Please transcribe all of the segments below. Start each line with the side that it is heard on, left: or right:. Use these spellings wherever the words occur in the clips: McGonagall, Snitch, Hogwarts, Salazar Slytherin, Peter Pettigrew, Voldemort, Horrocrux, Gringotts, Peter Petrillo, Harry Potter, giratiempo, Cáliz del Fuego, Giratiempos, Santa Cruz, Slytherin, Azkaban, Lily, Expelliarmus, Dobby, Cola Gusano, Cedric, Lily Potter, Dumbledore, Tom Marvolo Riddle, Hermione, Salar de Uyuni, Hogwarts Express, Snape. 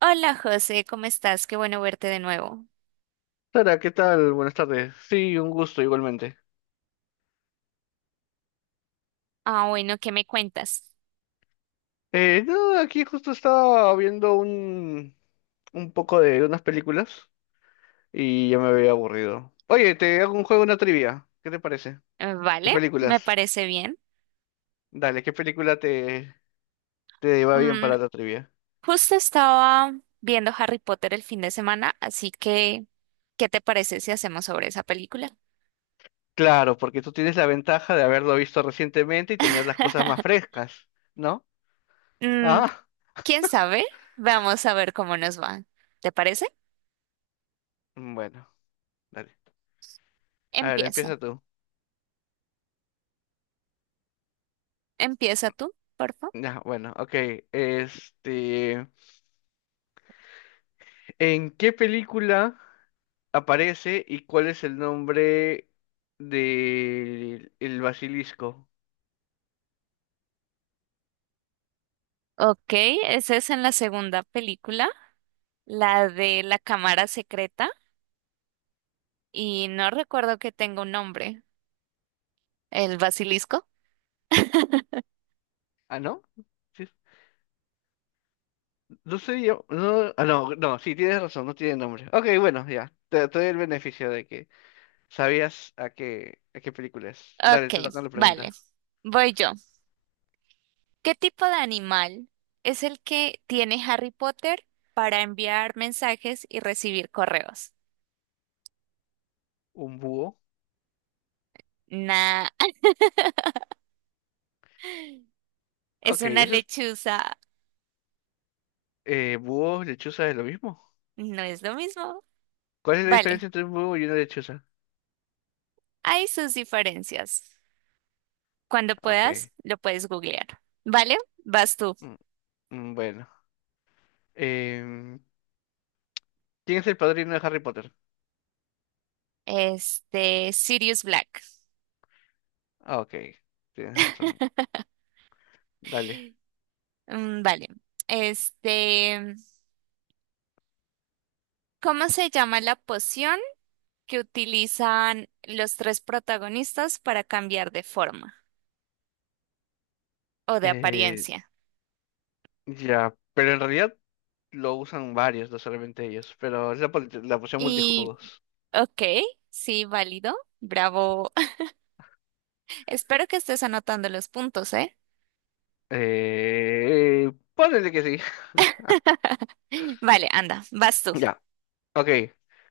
right: Hola José, ¿cómo estás? Qué bueno verte de nuevo.
left: Sara, ¿qué tal? Buenas tardes. Sí, un gusto igualmente.
right: Ah, bueno, ¿qué me cuentas?
left: No, aquí justo estaba viendo un poco de unas películas y ya me había aburrido. Oye, te hago un juego, una trivia. ¿Qué te parece? De
right: Vale, me
left: películas.
right: parece bien.
left: Dale, ¿qué te va bien
right: Mm,
left: para la trivia?
right: justo estaba viendo Harry Potter el fin de semana, así que, ¿qué te parece si hacemos sobre esa película?
left: Claro, porque tú tienes la ventaja de haberlo visto recientemente y tener las cosas más frescas, ¿no?
right: Mm,
left: Ah,
right: ¿quién sabe? Vamos a ver cómo nos va. ¿Te parece?
left: bueno, dale. A ver,
right: Empieza.
left: empieza tú.
right: Empieza tú, por favor.
left: Ya, bueno, ok. Este, ¿en qué película aparece y cuál es el nombre del el basilisco?
right: Ok, esa es en la segunda película, la de la cámara secreta, y no recuerdo que tenga un nombre. ¿El basilisco?
left: Ah, ¿no? Sí, no sé yo. No, no, no, sí, tienes razón, no tiene nombre. Ok, bueno, ya. Te doy el beneficio de que a qué película es. Dale,
right: Ok,
left: te toca la
right: vale.
left: pregunta.
right: Voy yo. ¿Qué tipo de animal es el que tiene Harry Potter para enviar mensajes y recibir correos?
left: ¿Un búho?
right: Nah, es
left: Ok,
right: una
left: eso es.
right: lechuza.
left: ¿Búho, lechuza es lo mismo?
right: No es lo mismo.
left: ¿Cuál es la
right: Vale,
left: diferencia entre un búho y una lechuza?
right: hay sus diferencias. Cuando puedas,
left: Ok.
right: lo puedes googlear. ¿Vale? Vas tú.
left: mm, bueno. Em, ¿Quién es el padrino de Harry Potter?
right: Este, Sirius Black.
left: Ah, ok, tienes razón. Dale.
right: Mm, vale. Este, ¿cómo se llama la poción que utilizan los tres protagonistas para cambiar de forma o de
left: Eh,
right: apariencia?
left: ya, pero en realidad lo usan varios, no solamente ellos, pero es la opción
right: Y,
left: multijugos.
right: ok, sí, válido, bravo. Espero que estés anotando los puntos, ¿eh?
left: Ponele que sí.
right: Vale, anda, vas tú.
left: Ya, ok.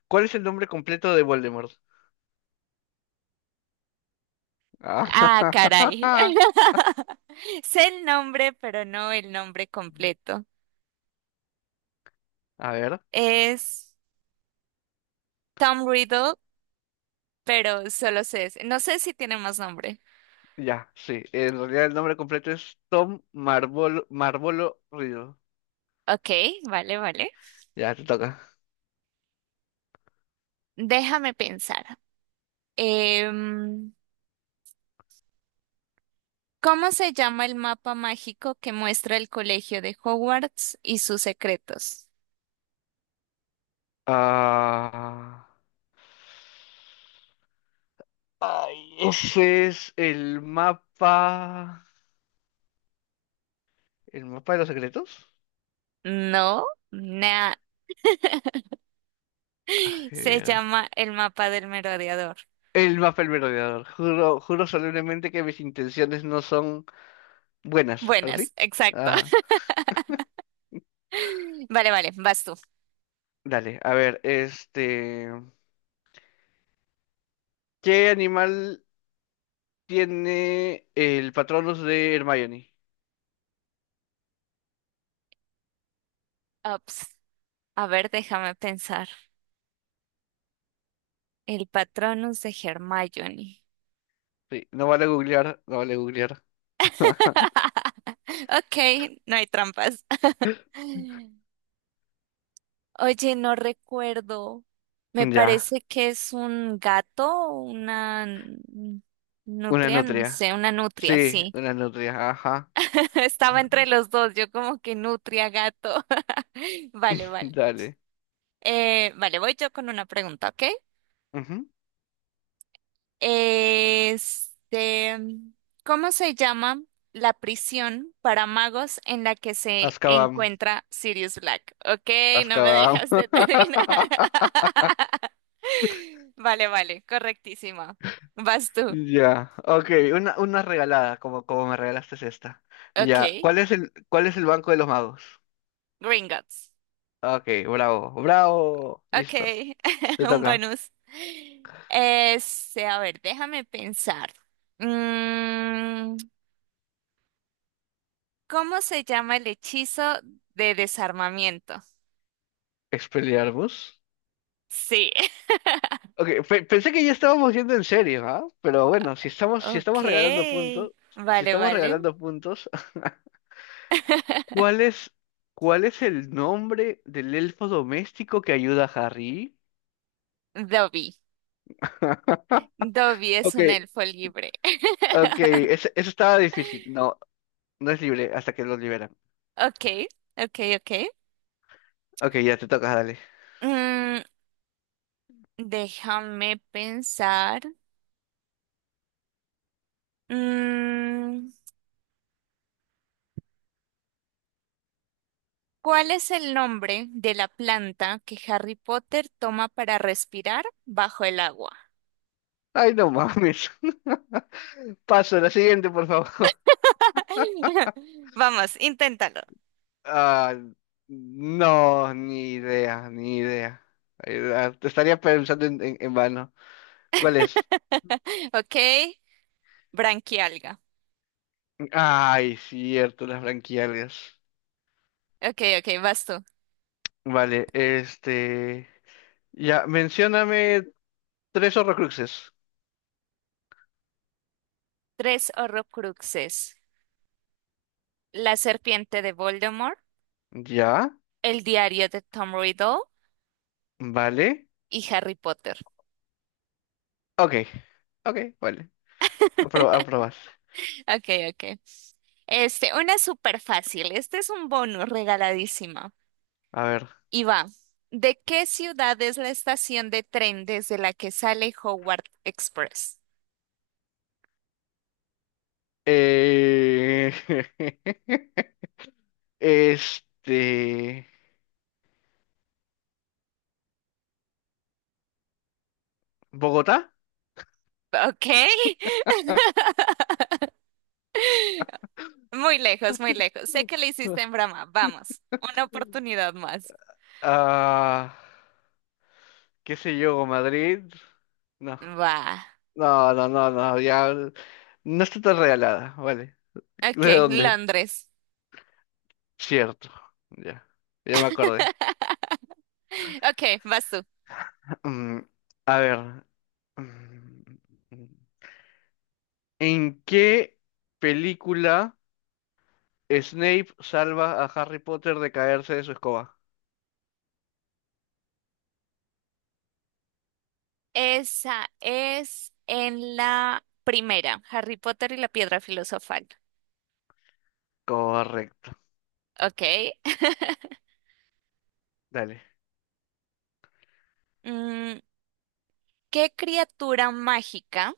left: ¿Cuál es el nombre completo de Voldemort? Ah,
right: Ah, caray. Sé el nombre, pero no el nombre completo.
left: a ver,
right: Es Tom Riddle, pero solo sé ese. No sé si tiene más nombre.
left: ya, sí. En realidad el nombre completo es Tom Marvolo Riddle.
right: Ok, vale, vale.
left: Ya, te toca.
right: Déjame pensar. Em, ¿Cómo se llama el mapa mágico que muestra el colegio de Hogwarts y sus secretos?
left: Ah, ay, ese es el mapa... ¿El mapa de los secretos?
right: No, nah. Se
left: Eh,
right: llama el mapa del merodeador.
left: El Mapel Merodeador. Juro, juro solemnemente que mis intenciones no son buenas. ¿Algo
right: Buenas,
left: así?
right: exacto.
left: Ajá.
right: Vale, vale, vas tú.
left: Dale, a ver, este. ¿Qué animal tiene el Patronus de Hermione?
right: Ups. A ver, déjame pensar. El Patronus de Hermione.
left: Sí, no vale googlear, no vale googlear.
right: Ok, no hay trampas. Oye, no recuerdo. Me
left: Ya,
right: parece que es un gato, una
left: una
right: nutria, no
left: nutria.
right: sé, una nutria,
left: Sí,
right: sí.
left: una nutria, ajá.
right: Estaba entre los dos, yo como que nutria, gato. Vale, vale.
left: Dale.
right: Vale, voy yo con una pregunta, ¿ok?
left: Ujú.
right: Este, ¿cómo se llama la prisión para magos en la que se
left: Azkaban,
right: encuentra Sirius Black? Ok, no me
left: Azkaban.
right: dejas de terminar. Vale, vale, correctísima. Vas tú.
left: Ya, ok, una regalada, como, como me regalaste esta. Ya,
right: Ok.
left: ¿cuál es cuál es el banco de los magos?
right: Gringotts.
left: Ok, bravo, bravo,
right: Ok.
left: listo, te
right: Un
left: toca.
right: bonus. Este, a ver, déjame pensar. Mm, ¿cómo se llama el hechizo de desarmamiento?
left: Expelliarmus.
right: Sí.
left: Ok, pensé que ya estábamos yendo en serio, ¿ah? Pero bueno, si estamos, si
right: Ok.
left: estamos regalando puntos, si
right: Vale,
left: estamos
right: vale.
left: regalando puntos, ¿cuál cuál es el nombre del elfo doméstico que ayuda a Harry?
right: Dobby. Dobby es
left: Ok,
right: un elfo libre.
left: ok, ese estaba difícil, no, no es libre hasta que lo libera.
right: Ok, ok, ok.
left: Ok, ya te toca dale.
right: Mm, déjame pensar. Mm, ¿cuál es el nombre de la planta que Harry Potter toma para respirar bajo el agua?
left: Ay, no mames. Paso, la siguiente, por favor.
right: Vamos, inténtalo.
left: Ah, no, ni idea, ni idea. Te estaría pensando en vano. ¿Cuál es?
right: Ok, branquialga.
left: Ay, cierto, las branquialias.
right: Ok, ok, vas tú.
left: Vale, este. Ya, mencióname tres horrocruxes.
right: Tres horrocruxes. La serpiente de Voldemort,
left: Ya,
right: el diario de Tom Riddle
left: vale.
right: y Harry Potter.
left: Ok, ok, vale. Aprobas.
right: Ok, ok. Este, una súper fácil. Este es un bonus regaladísima.
left: A ver.
right: Y va. ¿De qué ciudad es la estación de tren desde la que sale Howard Express?
left: Eh... Este, Bogotá,
right: Ok. Muy lejos, muy lejos. Sé que lo hiciste en broma. Vamos. Una oportunidad más.
left: ah, qué sé yo, Madrid. No,
right: Va.
left: no, no, no, no, ya no está tan regalada, vale.
right: Ok,
left: ¿De dónde?
right: Londres.
left: Cierto, ya, ya me acordé.
right: Ok, vas tú.
left: Mm, a ver, mm, ¿En qué película Snape salva a Harry Potter de caerse de su escoba?
right: Esa es en la primera, Harry Potter y la Piedra Filosofal.
left: Correcto,
right: Ok.
left: dale.
right: Mm, ¿qué criatura mágica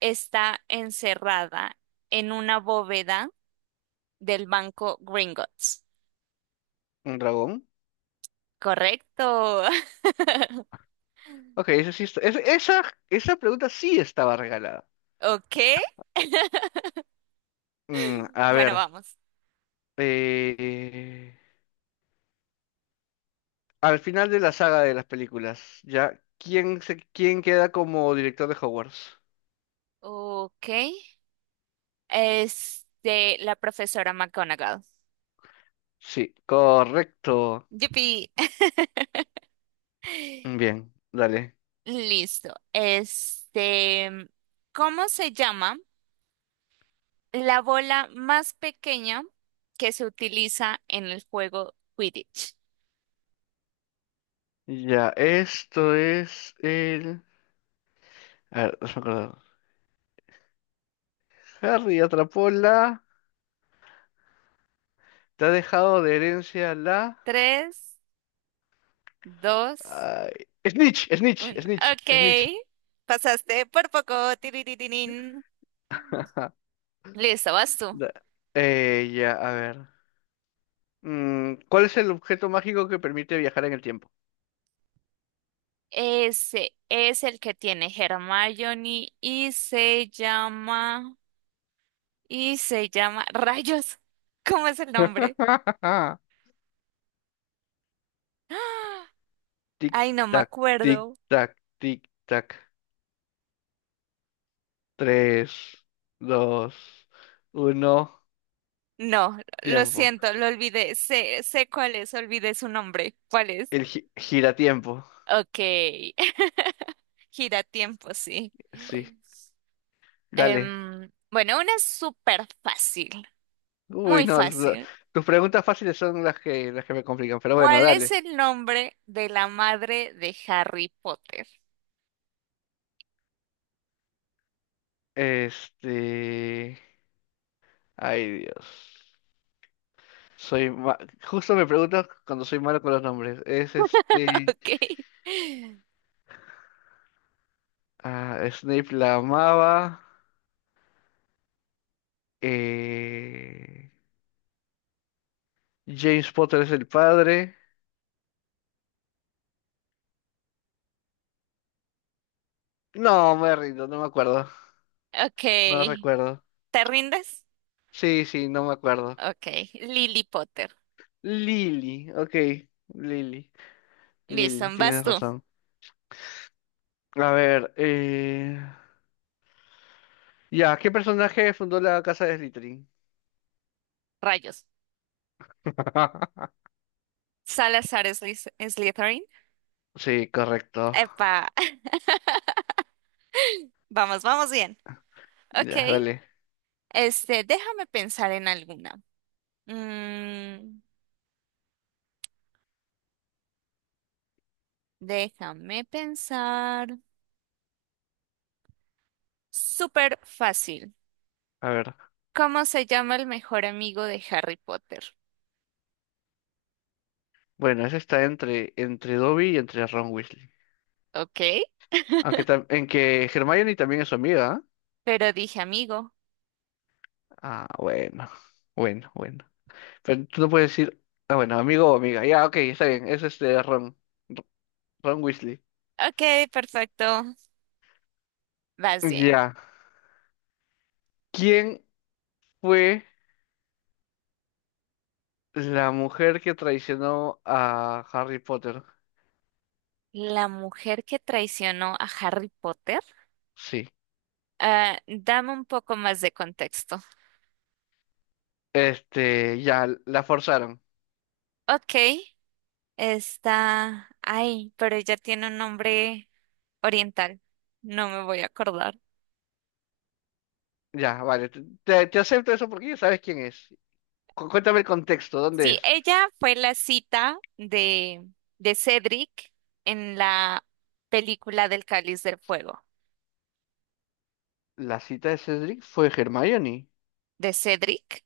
right: está encerrada en una bóveda del banco Gringotts?
left: ¿Un dragón?
right: Correcto.
left: Ok, eso sí esa pregunta sí estaba regalada.
right: Ok.
left: Mm, a
right: Bueno,
left: ver,
right: vamos.
left: eh, al final de la saga de las películas, ¿ya? Quién queda como director de Hogwarts?
right: Ok. Este, la profesora McGonagall.
left: Sí, correcto.
right: Yupi.
left: Bien, dale.
right: Listo. Este, ¿cómo se llama la bola más pequeña que se utiliza en el juego Quidditch?
left: Ya, esto es el... A ver, déjame acordar. Harry atrapó la... Te ha dejado de herencia la...
right: Tres, dos.
left: ay, Snitch, Snitch,
right: Uno.
left: Snitch,
right: Ok.
left: Snitch.
right: Pasaste por poco. Tiriririrín.
left: Ja,
right: Listo, vas tú.
left: da- ya, a ver. ¿Cuál es el objeto mágico que permite viajar en el tiempo?
right: Ese es el que tiene Hermione y se llama. Y se llama. Rayos. ¿Cómo es el nombre? ¡Ah!
left: Tic,
right: Ay, no me
left: tac, tic,
right: acuerdo.
left: tac, tic, tac. Tres, dos, uno,
right: No, lo
left: tiempo.
right: siento, lo olvidé. Sé cuál es, olvidé su nombre. ¿Cuál es?
left: El giratiempo.
right: Ok. Gira tiempo, sí.
left: Sí, dale.
right: Bueno, una es súper fácil.
left: Uy,
right: Muy
left: no,
right: fácil.
left: tus preguntas fáciles son las que me complican, pero bueno,
right: ¿Cuál es
left: dale.
right: el nombre de la madre de Harry Potter?
left: Este... Ay, Dios. Soy ma- Justo me preguntas cuando soy malo con los nombres. Es este...
right: Ok.
left: Ah, Snape la amaba. Eh, James Potter es el padre. No, me rindo, no me acuerdo. No
right: Ok.
left: recuerdo.
right: ¿Te rindes?
left: Sí, sí, no me acuerdo.
right: Ok. Lily Potter.
left: Lily, ok. Lily,
right: Listo,
left: Lily,
right: vas
left: tienes
right: tú.
left: razón. A ver, eh... ya, ¿qué personaje fundó la casa de Slytherin?
right: Rayos. Salazar Slytherin.
left: Sí, correcto.
right: Epa. Vamos, vamos bien. Ok.
left: Ya, dale.
right: Este, déjame pensar en alguna. Mm, déjame pensar. Súper fácil.
left: A ver.
right: ¿Cómo se llama el mejor amigo de Harry Potter?
left: Bueno, ese está entre, entre Dobby y entre Ron Weasley.
right: Ok.
left: En que Hermione también es su amiga.
right: Pero dije amigo.
left: ¿Ah? Ah, bueno. Bueno, bueno. Pero tú no puedes decir, ah, bueno, amigo o amiga. Ya, ok, está bien. Es este Ron. R- Ron Weasley.
right: Ok, perfecto. Vas bien.
left: Ya. ¿Quién fue la mujer que traicionó a Harry Potter?
right: La mujer que traicionó a Harry Potter.
left: Sí.
right: Ah, dame un poco más de contexto.
left: Este, ya, la forzaron.
right: Ok, está... Ay, pero ella tiene un nombre oriental. No me voy a acordar.
left: Ya, vale. Te acepto eso porque ya sabes quién es. Cuéntame el contexto, ¿dónde
right: Sí,
left: es?
right: ella fue la cita de Cedric en la película del Cáliz del Fuego.
left: La cita de Cedric fue Hermione.
right: ¿De Cedric?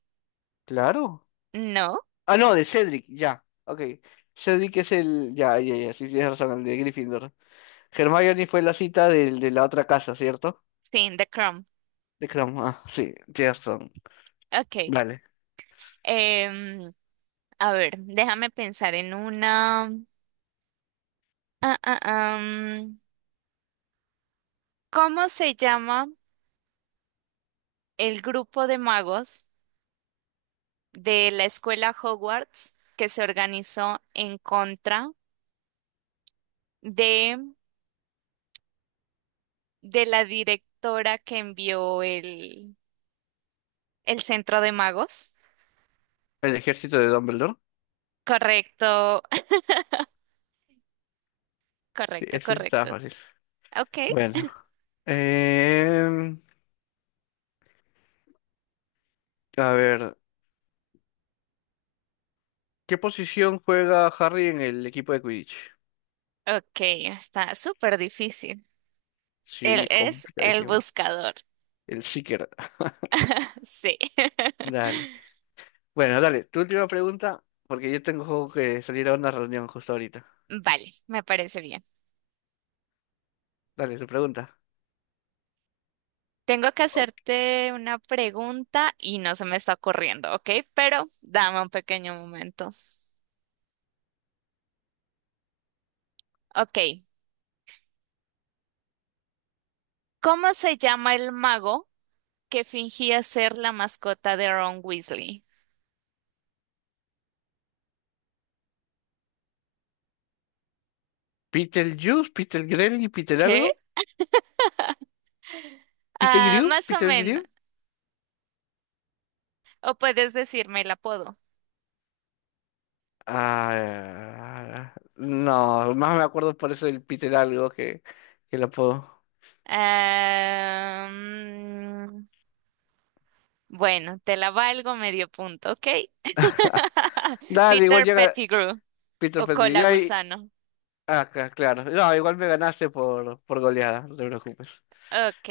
left: Claro.
right: No.
left: Ah, no, de Cedric, ya. Ok. Cedric es el. Ya, ya, ya. Sí, tienes razón, el de Gryffindor. Hermione fue la cita de la otra casa, ¿cierto?
right: Sí, en The Crown.
left: De Crom, ah, sí, tienes razón.
right: Ok.
left: Vale.
right: Em, A ver, déjame pensar en una. Ah, ah, am. ¿Cómo se llama el grupo de magos de la escuela Hogwarts que se organizó en contra de, de la directora que envió el centro de magos?
left: El ejército de Dumbledore.
right: Correcto,
left: Sí,
right: correcto,
left: ese sí estaba
right: correcto.
left: fácil.
right: Ok,
left: Bueno. Em, a ver, ¿qué posición juega Harry en el equipo de Quidditch?
right: ok, está súper difícil. Él
left: Sí,
right: es el
left: complicadísimo.
right: buscador.
left: El Seeker.
right: Sí.
left: Dale. Bueno, dale, tu última pregunta, porque yo tengo que salir a una reunión justo ahorita.
right: Vale, me parece bien.
left: Dale, tu pregunta.
right: Tengo que
left: Wow.
right: hacerte una pregunta y no se me está ocurriendo, ¿ok? Pero dame un pequeño momento. Ok, ¿cómo se llama el mago que fingía ser la mascota de Ron Weasley?
left: Peter Peter Green y Peter
right: ¿Qué?
left: algo? ¿Peter
right: Ah,
left: Grew?
right: más o
left: ¿Peter
right: menos.
left: Grew?
right: O puedes decirme el apodo.
left: Ah, no, más me acuerdo por eso del Peter algo que lo puedo.
right: Ah, mm, bueno, te la valgo medio punto, ¿ok?
left: Dale, igual
right: Peter
left: llega
right: Pettigrew
left: Peter
right: o
left: Petrillo.
right: Cola Gusano.
left: Claro. No, igual me ganaste por goleada, no te preocupes.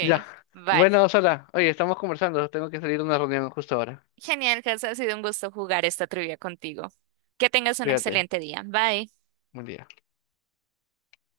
left: Ya.
right: vale.
left: Bueno, Sara, oye, estamos conversando. Tengo que salir a una reunión justo ahora.
right: Genial, Gus, ha sido un gusto jugar esta trivia contigo. Que tengas un
left: Cuídate.
right: excelente día. Bye.
left: Buen día.